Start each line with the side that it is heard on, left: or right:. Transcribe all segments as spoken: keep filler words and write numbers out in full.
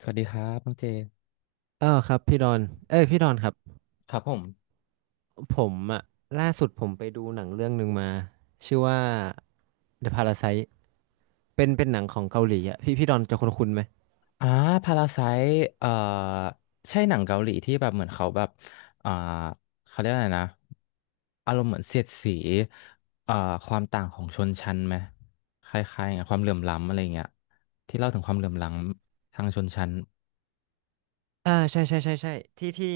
left: สวัสดีครับน้องเจ
right: เออครับพี่ดอน เอ้ยพี่ดอนครับ
left: ครับผม
right: ผมอะล่าสุดผมไปดูหนังเรื่องหนึ่งมาชื่อว่า The Parasite เป็นเป็นหนังของเกาหลีอะพี่พี่ดอนจะคุ้นๆไหม
left: อ่าพาราไซเอ่อใช่หนังเกาหลีที่แบบเหมือนเขาแบบอ่าเขาเรียกอะไรนะอารมณ์เหมือนเสียดสีเอ่อความต่างของชนชั้นไหมคล้ายๆอย่างความเหลื่อมล้ำอะไรเงี้ยที่เล่าถึงความเหลื่อมล้ำทางชนชั้น
right: อ่าใช่ใช่ใช่ใช่ที่ที่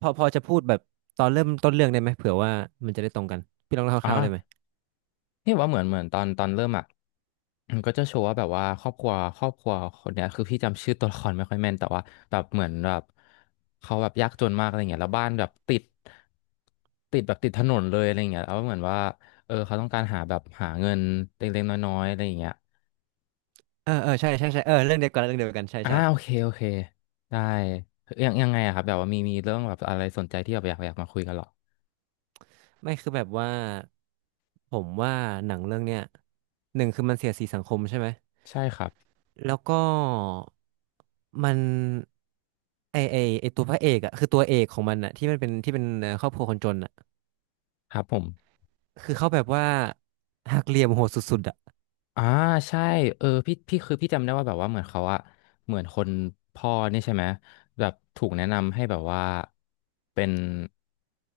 right: พอพอจะพูดแบบตอนเริ่มต้นเรื่องได้ไหมเผื่อว่ามันจะได้ตรงกันพี่ลองเล่าคร่าวๆได้ไหม
left: อ่า นี่ว่าเหมือนเหมือนตอนตอนเริ่มอ่ะมันก็จะโชว์ว่าแบบว่าครอบครัวครอบครัวคนเนี้ยคือพี่จำชื่อตัวละครไม่ค่อยแม่นแต่ว่าแบบเหมือนแบบเขาแบบยากจนมากอะไรเงี้ยแล้วบ้านแบบติดติดแบบติดถนนเลยอะไรเงี้ยแล้วเหมือนว่าเออเขาต้องการหาแบบหาเงินเล็กๆน้อยๆอะไรอย่างเงี้ย
right: เออเออใช่ใช่ใช่เออเรื่องเดียวกันเรื่องเดียวกันใช่
left: อ่า
right: ใช่
left: โอเคโอเคได้ยังยังไงอะครับแบบว่ามีมีเรื่องแบบอะไรสนใจที่แบบอยากอยากมาคุยกันเหรอ
right: ไม่คือแบบว่าผมว่าหนังเรื่องเนี้ยหนึ่งคือมันเสียดสีสังคมใช่ไหม
left: ใช่ครับ
right: แล้วก็มันไอไอไอตัวพระเอกอะคือตัวเอกของมันอะที่มันเป็นที่เป็นเอ่อครอบครัวคนจนอะ
left: ครับผม
right: คือเขาแบบว่าหักเหลี่ยมโหดสุดๆอะ
left: อ่าใช่เออพี่พี่คือพี่จำได้ว่าแบบว่าเหมือนเขาอะเหมือนคนพ่อนี่ใช่ไหมแบบถูกแนะนำให้แบบว่าเป็น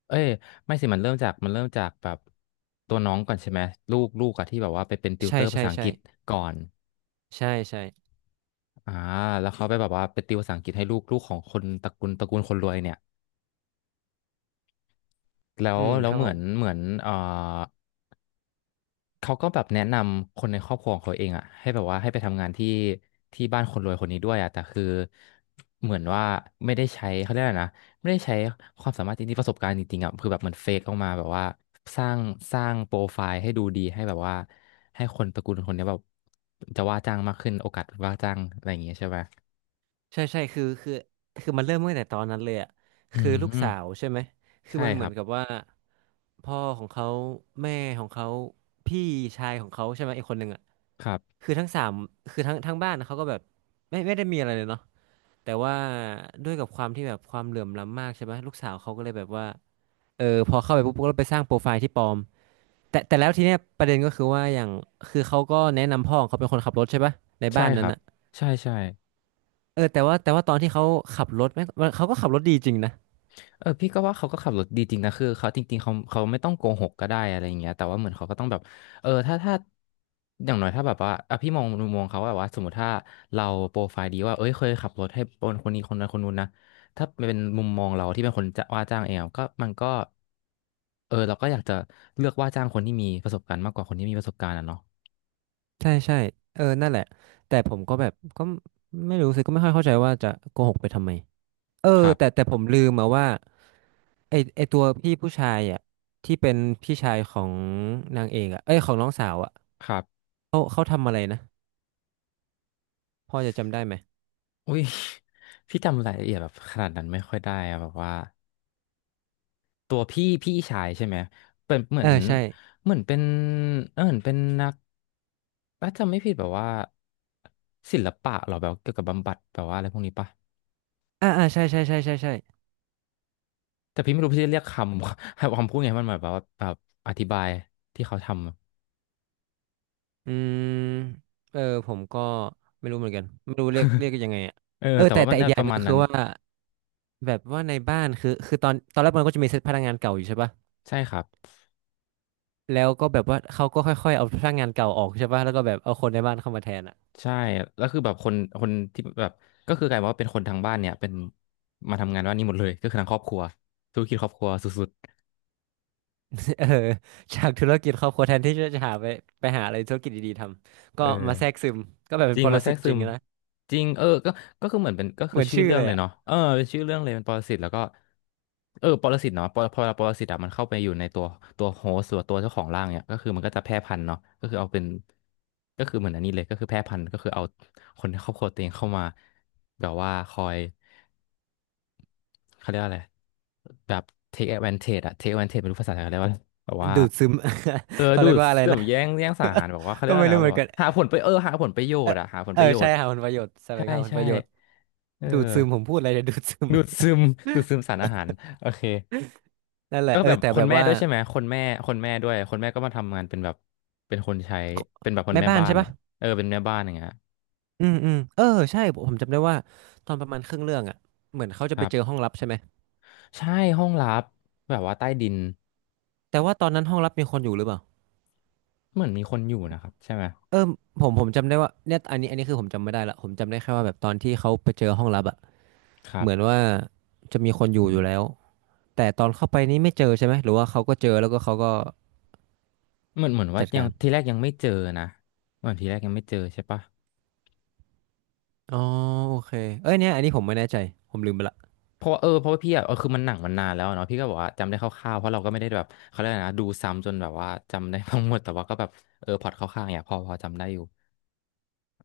left: เอ้ยไม่สิมันเริ่มจากมันเริ่มจากแบบตัวน้องก่อนใช่ไหมลูกลูกอะที่แบบว่าไปเป็นติว
right: ใช่
left: เตอร์ภา
right: ใช่
left: ษาอัง
right: ใช่
left: กฤษก่อน
right: ใช่ใช่
left: อ่าแล้วเขาไปแบบว่าไปติวภาษาอังกฤษให้ลูกลูกของคนตระกูลตระกูลคนรวยเนี่ยแล้ว
right: อืม
left: แล้
right: ค
left: ว
right: รับ
left: เห
right: ผ
left: มือ
right: ม
left: นเหมือนเอ่อ เขาก็แบบแนะนำคนในครอบครัวของเขาเองอ่ะให้แบบว่าให้ไปทำงานที่ที่บ้านคนรวยคนนี้ด้วยอ่ะแต่คือเหมือนว่าไม่ได้ใช้เขาเรียกอะไรนะไม่ได้ใช้ความสามารถจริงๆประสบการณ์จริงๆอ่ะคือแบบมันเฟกออกมาแบบว่าสร้างสร้างโปรไฟล์ให้ดูดีให้แบบว่าให้คนตระกูลคนเนี้ยแบบจะว่าจ้างมากขึ้นโอกาสว่าจ้างอะไรอย่างเงี้ยใช่ไหม
right: ใช่ใช่คือคือคือมันเริ่มตั้งแต่ตอนนั้นเลยอะ
left: อื
right: คือลูก
left: ม
right: สาวใช่ไหมคือ
left: ใช่
right: มัน
left: ค
right: เหมื
left: รั
right: อน
left: บ
right: กับว่าพ่อของเขาแม่ของเขาพี่ชายของเขาใช่ไหมอีกคนหนึ่งอะ
left: ครับ
right: คือทั้งสามคือทั้งทั้งบ้านเขาก็แบบไม่ไม่ได้มีอะไรเลยเนาะ แต่ว่าด้วยกับความที่แบบความเหลื่อมล้ำมากใช่ไหมลูกสาวเขาก็เลยแบบว่าเออพอเข้าไปปุ๊บก็ไปสร้างโปรไฟล์ที่ปลอมแต่แต่แล้วทีเนี้ยประเด็นก็คือว่าอย่างคือเขาก็แนะนำพ่อของเขาเป็นคนขับรถใช่ปะใน
left: ใช่
right: บ้าน
left: ค
right: นั้น
left: รับ
right: อ่ะ
left: ใช่ใช่
right: เออแต่ว่าแต่ว่าตอนที่เขาขับรถแม่งเขาก็ขับรถดีจริงนะ
left: เออพี่ก็ว่าเขาก็ขับรถดีจริงนะคือเขาจริงๆเขาเขาไม่ต้องโกหกก็ได้อะไรอย่างเงี้ยแต่ว่าเหมือนเขาก็ต้องแบบเออถ้าถ้าอย่างน้อยถ้าแบบว่าอ่ะพี่มองมุมมองเขาว่าแบบว่าสมมติถ้าเราโปรไฟล์ดีว่าเอ้ยเคยขับรถให้คนคนนี้คนนั้นคนนู้นนะถ้าเป็นมุมมองเราที่เป็นคนจะว่าจ้างเองอะก็มันก็เออเราก็อยากจะเลือกว่าจ้างคนที่มีประสบการณ์มากกว่าคนที่มีประสบการณ์อะเนาะ
right: ใช่ใช่เออนั่นแหละแต่ผมก็แบบก็ไม่รู้สิก็ไม่ค่อยเข้าใจว่าจะโกหกไปทำไมเออ
left: ครั
right: แต่
left: บ
right: แต่ผมลืมมาว่าไอไอตัวพี่ผู้ชายอ่ะที่เป็นพี่ชายของนางเอกอ่ะเอ้ยของน้องสาวอ่ะ
left: ครับ
right: เขาเขาทำอะไรนะ พอจะจำได้ไหม
left: อุ้ย พี่จำรายละเอียดแบบขนาดนั้นไม่ค่อยได้อะแบบว่า ตัวพี่พี่ชายใช่ไหมเป็นเหมือ
right: เอ
left: น
right: อใช่
left: เหมือนเป็นเออเหมือนเป็นนักถ้าจำไม่ผิดแบบว่าศิลปะเหรอแบบเกี่ยวกับบำบัดแบบว่าอะไรพวกนี้ปะ
right: อ่าอ่าใช่ใช่ใช่ใช่ใช่
left: แต่พี่ไม่รู้พี่จะเรียกคำ คำพูดไงมันหมายแบบว่าแบบอธิบายที่เขาทำ
right: อืมเออผมก็ไม่รู้เหมือนกัน ไม่รู้เรียกเรียกกันยังไงอ่ะ
left: เออ
right: เออ
left: แต่
right: แต่
left: ว่า
right: แต่
left: มัน
right: อีก
left: น่า
right: อ
left: ป
right: ย่างห
left: ระ
right: นึง
left: มาณ
right: ก็
left: นั้
right: คื
left: น
right: อว่าแบบว่าในบ้านคือคือตอนตอนแรกมันก็จะมีเซตพนักงานเก่าอยู่ใช่ปะ
left: ใช่ครับ
right: แล้วก็แบบว่าเขาก็ค่อยๆเอาพนักงานเก่าออกใช่ปะแล้วก็แบบเอาคนในบ้านเข้ามาแทนอ่ะ
left: ใช่แล้วคือแบบคนคนที่แบบก็คือกลายเป็นว่าเป็นคนทางบ้านเนี่ยเป็นมาทำงานว่านนี่หมดเลยก็คือทางครอบครัวธุรกิจครอบครัวสุด
right: เออจากธุรกิจครอบครัวแทนที่จะหาไปไปหาอะไรธุรกิจดีๆทำ
left: ๆ
right: ก็
left: เอ
right: มา
left: อ
right: แทรกซึมก็แบบเป็
left: จ
right: น
left: ริง
right: ปร
left: มาแทร
right: สิต
left: กซึ
right: จริง
left: ม
right: อะนะ
left: จริงเออก็ก็คือเหมือนเป็นก็
right: เห
left: คือ
right: มือน
left: ชื่อ
right: ชื่อ
left: เรื่อ
right: เล
left: ง
right: ย
left: เลย
right: อ่ะ
left: เนาะเออเป็นชื่อเรื่องเลยเป็นปรสิตแล้วก็เออปรสิตเนาะปรพอปรสิตอะมันเข้าไปอยู่ในตัวตัวโฮสต์หรือตัวเจ้าของร่างเนี่ยก็คือมันก็จะแพร่พันธุ์เนาะก็คือเอาเป็นก็คือเหมือนอันนี้เลยก็คือแพร่พันธุ์ก็คือเอาคนในครอบครัวตัวเองเข้ามาแบบว่าคอยเขาเรียกว่าอะไรแบบ take advantage อะ take advantage ไม่รู้ภาษาไทยเขาเรียกว่าอะไรแบบว่า
right: ดูดซึม
left: เออ
right: เขา
left: ดู
right: เรียก
left: ด
right: ว่าอะไร
left: แบบ
right: นะ
left: แย่งแย่งสาหารแบบว่าเขาเรี
right: ก็
left: ยกว่า
right: ไม่
left: อะไร
right: รู้
left: นะ
right: เห
left: แบ
right: มื
left: บ
right: อน
left: ว่า
right: กัน
left: หาผลไปเออหาผลประโย
right: เอ
left: ช
right: อ
left: น์อะหาผล
right: เอ
left: ป
right: อ
left: ระโย
right: ใช่
left: ชน์
right: หาผลประโยชน์แสว
left: ใช่
right: งหาผล
left: ใช่
right: ประโยชน์
left: เออ
right: ดูดซึมผมพูดอะไรเนี่ย ดูดซึม
left: ดูดซึม ดูดซึมสารอาหารโอเค
right: นั่นแห
left: แล้
right: ละ
left: วก็
right: เออ
left: แบบ
right: แต่
left: ค
right: แบ
left: น
right: บ
left: แม่
right: ว่า
left: ด้วยใช่ไหมคนแม่คนแม่ด้วยคนแม่ก็มาทำงานเป็นแบบเป็นคนใช้เป็นแบบคน
right: แม่
left: แม่
right: บ้าน
left: บ้า
right: ใช่
left: น
right: ปะ
left: อะเออเป็นแม่บ้านอย่างเงี้ย
right: อืมอืมเออใช่ผมจำได้ว่าตอนประมาณครึ่งเรื่องอ่ะเหมือนเขาจะ
left: ค
right: ไป
left: รับ
right: เจอห้องลับใช่ไหม
left: ใช่ห้องลับแบบว่าใต้ดิน
right: แต่ว่าตอนนั้นห้องลับมีคนอยู่หรือเปล่า
left: เหมือนมีคนอยู่นะครับใช่ไหม
right: เออผมผมจำได้ว่าเนี่ยอันนี้อันนี้คือผมจำไม่ได้ละผมจำได้แค่ว่าแบบตอนที่เขาไปเจอห้องลับอ่ะ
left: ครั
right: เหมือน
left: บ
right: ว่าจะมีคนอยู่อยู่แล้วแต่ตอนเข้าไปนี่ไม่เจอใช่ไหมหรือว่าเขาก็เจอแล้วก็เขาก็
left: เหมือนเหมือนว่า
right: จัด
left: ยั
right: กา
left: ง
right: ร
left: ทีแรกยังไม่เจอนะเหมือนทีแรกยังไม่เจอใช่ปะ
right: อ๋อโอเคเอ้ยเนี่ยอันนี้ผมไม่แน่ใจผมลืมไปละ
left: เพราะว่าเออเพราะว่าพี่อะเออคือมันหนังมันนานแล้วเนาะพี่ก็บอกว่าจำได้คร่าวๆเพราะเราก็ไม่ได้แบบเขาเรียกอะไรนะดูซ้ำจนแบบว่าจำได้ทั้งหมดแต่ว่าก็แบบเออพล็อตคร่าวๆเนี่ยพอพอจำได้อยู่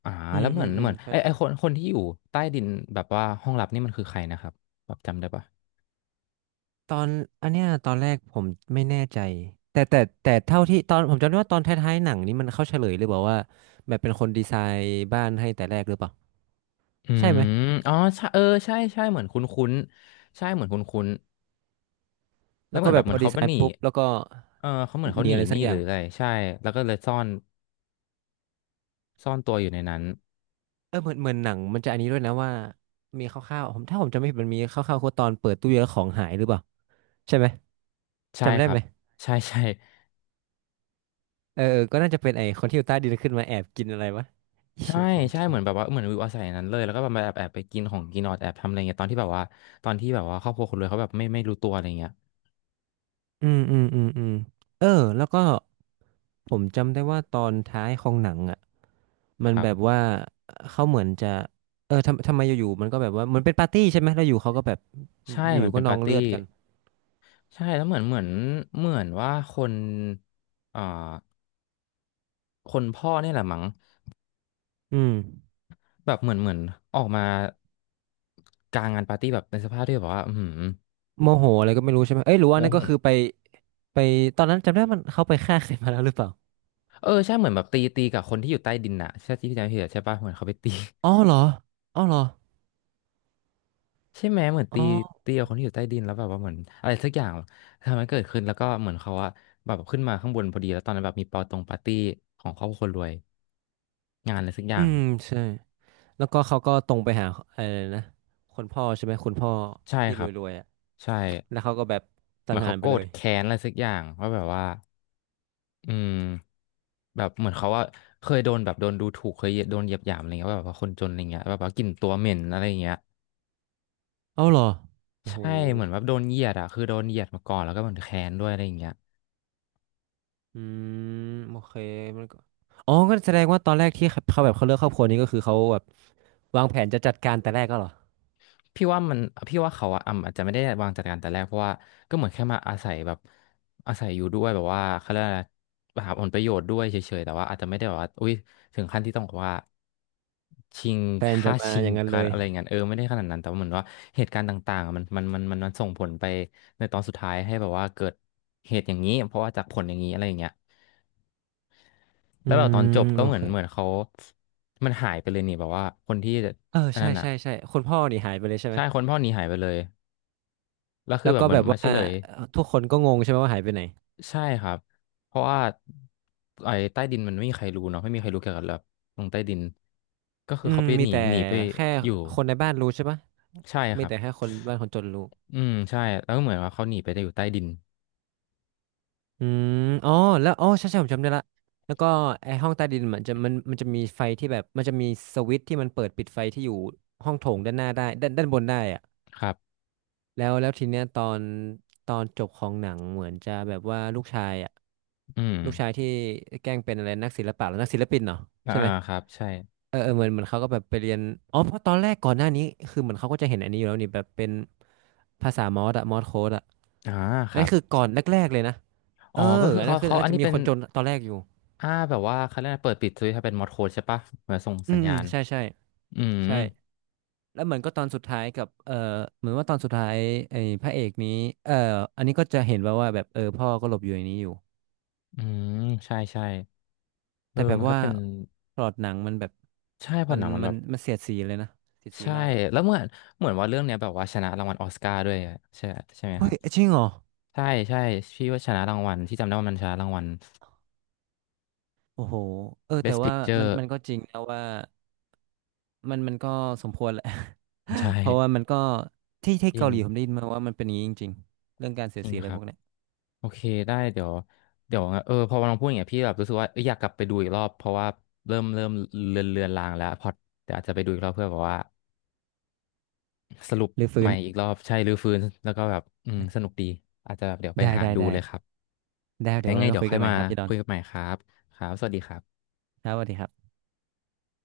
left: อ่า
right: อื
left: แล้
right: ม
left: วเห
right: อื
left: มือน
right: มอื
left: เหมื
right: ม
left: อน
right: ใช่
left: ไอไอ
right: ใช่
left: คนคนที่อยู่ใต้ดินแบบว่าห้องลับนี่มันคือใครนะครับแบบจำได้ปะ
right: ตอนอันเนี้ยตอนแรกผมไม่แน่ใจแต่แต่แต่เท่าที่ตอนผมจำได้ว่าตอนท้ายๆหนังนี้มันเข้าเฉลยหรือเปลยบอกว่าแบบเป็นคนดีไซน์บ้านให้แต่แรกหรือเปล่า
left: อื
right: ใช่ไหม
left: มอ๋อใช่เออใช่ใช่เหมือนคุ้นคุ้นใช่เหมือนคุ้นคุ้นแล้ว
right: แล้ว
left: เหมื
right: ก็
left: อน
right: แบ
left: แบบ
right: บ
left: เห
right: พ
left: มือ
right: อ
left: น
right: ดี
left: เขาไป
right: ไซ
left: หนี
right: น์ปุ๊บแล้วก็
left: เออเขาเหมือน
right: ห
left: เขา
right: นี
left: หนี
right: อะไร
left: ห
right: สั
left: นี้
right: กอ
left: ห
right: ย่า
left: รือ
right: ง
left: อะไรใช่แล้วก็เลยซ่อนซ่อนตัวอยู่ในนั้น
right: เออเหมือนเหมือนหนังมันจะอันนี้ด้วยนะว่ามีคร่าวๆผมถ้าผมจำไม่ผิดมันมีคร่าวๆคือตอนเปิดตู้เย็นแล้วของหายหรือเปล่าใช่ไหม
left: ใช่
right: จำได้
left: ครั
right: ไห
left: บ
right: ม
left: ใช่ใช่
right: เออเออก็น่าจะเป็นไอ้คนที่อยู่ใต้ดินขึ้นมาแอบกินอะไรวะ
left: ใช่
right: หิวของ
left: ใช่
right: กิ
left: เหมือนแบ
right: น
left: บว่าเหมือนวิวอาศัยอย่างนั้นเลยแล้วก็แบบมาแอบแอบไปกินของกินออดแอบทำอะไรเงี้ยตอนที่แบบว่าตอนที่แบบว่าครอบครัวคนรวยเขาแบบไม่ไม่รู้ตัวอะไรเงี้ย
right: อืมอืมอืมอืมเออแล้วก็ผมจำได้ว่าตอนท้ายของหนังอ่ะ มั
left: ค
right: น
left: รั
right: แบบ
left: บ
right: ว่าเขาเหมือนจะเออทำทำไมอยู่ๆมันก็แบบว่าเหมือนเป็นปาร์ตี้ใช่ไหมแล้วอยู่เขาก็แบบ
left: ใช่
right: อ
left: เหมือ
right: ยู่
left: น
right: ก็
left: เป็น
right: นอ
left: ปา
right: ง
left: ร์ตี้
right: เลือดกัน
left: ใช่แล้วเหมือนเหมือนเหมือนว่าคนอ่าคนพ่อเนี่ยแหละมั้ง
right: อืม
left: แบบเหมือนเหมือนออกมากลางงานปาร์ตี้แบบในสภาพที่แบบว่าอืม
right: โมโหอะไรก็ไม่รู้ใช่ไหมเอ้ยหรือ
left: โม
right: ว่านั่น
left: โห
right: ก็คือไปไปตอนนั้นจำได้มันเขาไปฆ่าใครมาแล้วหรือเปล่า
left: เออใช่เหมือนแบบตีตีกับคนที่อยู่ใต้ดินน่ะใช่ที่พี่จำไม่ผิดอะใช่ปะเหมือนเขาไปตี
right: อ๋อเหรออ๋อเหรอ
left: ใช่ไหมเหมือน
right: อ๋
left: ตี
right: อ
left: ตีกับคนที่อยู่ใต้ดินแล้วแบบว่าเหมือนอะไรสักอย่างทำให้เกิดขึ้นแล้วก็เหมือนเขาอะแบบขึ้นมาข้างบนพอดีแล้วตอนนั้นแบบมีปาตรงปาร์ตี้ของครอบครัวคนรวยงานอะไรสักอ
right: อื
left: ย่าง
right: มใช่แล้วก็เขาก็ตรงไปหาอะไรนะคนพ่อใช่ไหมคุณพ่อ
left: ใช่
right: ที่
left: ค
right: ร
left: รับ
right: วยๆอ่ะ
left: ใช่
right: แล้วเขาก็แบบสั
left: เหมื
right: ง
left: อน
right: หา
left: เขา
right: รไป
left: โกร
right: เล
left: ธ
right: ย
left: แค้นอะไรสักอย่างว่าแบบว่าอืมแบบเหมือนเขาว่าเคยโดนแบบโดนดูถูกเคยโดนเหยียดหยามอะไรเงี้ยว่าแบบว่าคนจนอะไรเงี้ยแบบว่ากลิ่นตัวเหม็นอะไรอย่างเงี้ย
right: เอาเหรอโอ้โห
left: ใช่เหมือนว่าโดนเหยียดอ่ะคือโดนเหยียดมาก่อนแล้วก็เหมือนแค้นด้วยอะไรเงี้ย
right: อืมโอเคมันก็อ๋อก็แสดงว่าตอนแรกที่เขาแบบเขาเลือกครอบครัวนี้ก็คือเขาแบบวางแผนจะจัดการแต่แรกก็เหรอ
left: พี่ว่ามันพี่ว่าเขาอะอ่ำอาจจะไม่ได้วางจัดการแต่แรกเพราะว่าก็เหมือนแค่มาอาศัยแบบอาศัยอยู่ด้วยแบบว่าเขาเรียกอะไรหาผลประโยชน์ด้วยเฉยๆแต่ว่าอาจจะไม่ได้แบบว่าอุ้ยถึงขั้นที่ต้องแบอกว่าชิง
right: แพลนจะ
left: ค่า
right: มา
left: ชิ
right: อ
left: ง
right: ย่างนั้น
left: กั
right: เล
left: น
right: ย
left: อะไรเงี้ยเออไม่ได้ขนาดนั้นแต่ว่าเหมือนว่าเหตุการณ์ต่างๆอะมันมันมันมันมันส่งผลไปในตอนสุดท้ายให้แบบว่าเกิดเหตุอย่างนี้เพราะว่าจากผลอย่างนี้อะไรอย่างเงี้ย
right: อื
left: แล้วแบบตอน
right: ม
left: จบก็
right: โอ
left: เหมือ
right: เค
left: นเหมือนเขามันหายไปเลยนี่แบบว่าคนที่
right: เออ
left: อัน
right: ใช่
left: นั้นอ่ะ
right: ใช่ใช่คุณพ่อนี่หายไปเลยใช่ไหม
left: ใช่คนพ่อหนี้หายไปเลย แล้วคื
right: แล้
left: อ
right: ว
left: แบ
right: ก็
left: บเหมือ
right: แบ
left: น
right: บ
left: มา
right: ว่า
left: เฉลย
right: เอ่อทุกคนก็งงใช่ไหมว่าหายไปไหน
left: ใช่ครับเพราะว่าไอ้ใต้ดินมันไม่มีใครรู้เนาะไม่มีใครรู้เกี่ยวกับแบบลงใต้ดินก็คื
right: อื
left: อ
right: ม
left: เขาไป
right: มี
left: หนี
right: แต่
left: หนีไป
right: แค่
left: อยู่
right: คนในบ้านรู้ใช่ปะ
left: ใช่ค
right: มี
left: รับ
right: แต่แค่คนบ้านคนจนรู้
left: อืมใช่แล้วก็เหมือนว่าเขาหนีไปได้อยู่ใต้ดิน
right: อืมอ๋อแล้วอ๋อใช่ใช่ผมจำได้ละแล้วก็ไอห้องใต้ดินมันจะมันมันจะมีไฟที่แบบมันจะมีสวิตช์ที่มันเปิดปิดไฟที่อยู่ห้องโถงด้านหน้าได้ด้านด้านบนได้อะ
left: ครับ
right: แล้วแล้วทีเนี้ยตอนตอนจบของหนังเหมือนจะแบบว่าลูกชายอะ
left: อืม
right: ลูกชายที่แกล้งเป็นอะไรนักศิลปะหรือนักศิลปินเนาะ
left: อ่า
right: ใช่ไหม
left: ครับใช่
right: เออเออเหมือนเหมือนเขาก็แบบไปเรียนอ๋อเพราะตอนแรกก่อนหน้านี้คือเหมือนเขาก็จะเห็นอันนี้อยู่แล้วนี่แบบเป็นภาษามอสอะมอสโค้ดอะ
left: อ่าค
right: อัน
left: รั
right: นี้
left: บ
right: คือก่อนแรกๆเลยนะเอ
left: อ๋อ
right: อ
left: ก็คือ
right: อัน
left: เขา
right: นั้นคือ
left: เขา
right: อา
left: อั
right: จ
left: น
right: จะ
left: นี้
right: มี
left: เป็
right: ค
left: น
right: นจนตอนแรกอยู่
left: อ่าแบบว่าเขาเรียกอะไรเปิดปิดสวิตช์ให้เป็นมอดโค้ดใช่ปะเหมือนส่ง
right: อื
left: สัญ
right: มอื
left: ญา
right: ม
left: ณ
right: ใช่ใช่
left: อืม
right: ใช่แล้วเหมือนก็ตอนสุดท้ายกับเออเหมือนว่าตอนสุดท้ายไอ้พระเอกนี้เอออันนี้ก็จะเห็นว่าว่าแบบเออพ่อก็หลบอยู่ในนี้อยู่
left: อืมใช่ใช่เอ
right: แต่
left: อ
right: แบบ
left: มันก็
right: ว่า
left: เป็น
right: พล็อตหนังมันแบบ
left: ใช่พอ
right: มั
left: ห
right: น
left: นังมัน
right: มั
left: แบ
right: น
left: บ
right: มันเสียดสีเลยนะเสียดสี
left: ใช่
right: มากอ่ะ
left: แล้วเหมือนเหมือนว่าเรื่องเนี้ยแบบว่าชนะรางวัลออสการ์ด้วยอะใช่ใช่ไหมค
right: เฮ้
left: รั
right: ย
left: บ
right: จริงเหรอ
left: ใช่ใช่พี่ว่าชนะรางวัลที่จำได้ว่ามันชนะรางวัล
right: โอ้โหเออแต่
left: Best
right: ว่ามัน
left: Picture
right: มันก็จริงนะว่ามันมันก็สมควรแหละ
left: ใช่
right: เพราะว่ามันก็ที่ที่
left: จริ
right: เกา
left: ง
right: หลีผมได้ยินมาว่ามันเป็นอย่างนี้จริงๆเรื่องการเสีย
left: จ
right: ด
left: ริ
right: สี
left: ง
right: อะไร
left: ครั
right: พ
left: บ
right: วกเนี้ย
left: โอเคได้เดี๋ยวเดี๋ยวเออพอเราพูดอย่างเงี้ยพี่แบบรู้สึกว่าเอ้ยอยากกลับไปดูอีกรอบเพราะว่าเริ่มเริ่มเลือนเลือนลางแล้วพอเดี๋ยวอาจจะไปดูอีกรอบเพื่อแบบว่าสรุป
right: หรือ
left: ให
right: ฟื้
left: ม่
right: น
left: อีกรอบใช่รื้อฟื้นแล้วก็แบบอืมสนุกดีอาจจะแบบเดี๋ยวไป
right: ได้
left: หา
right: ได้
left: ดู
right: ได้
left: เลยครับ
right: ได้เดี๋ย
left: ยั
right: ว
left: งไง
right: ไว้มา
left: เดี๋ยว
right: คุย
left: ค่อ
right: กั
left: ย
right: นใหม่
left: มา
right: ครับพี่ดอ
left: คุ
right: น
left: ยกันใหม่ครับครับสวัสดีครับ
right: ครับสวัสดีครับ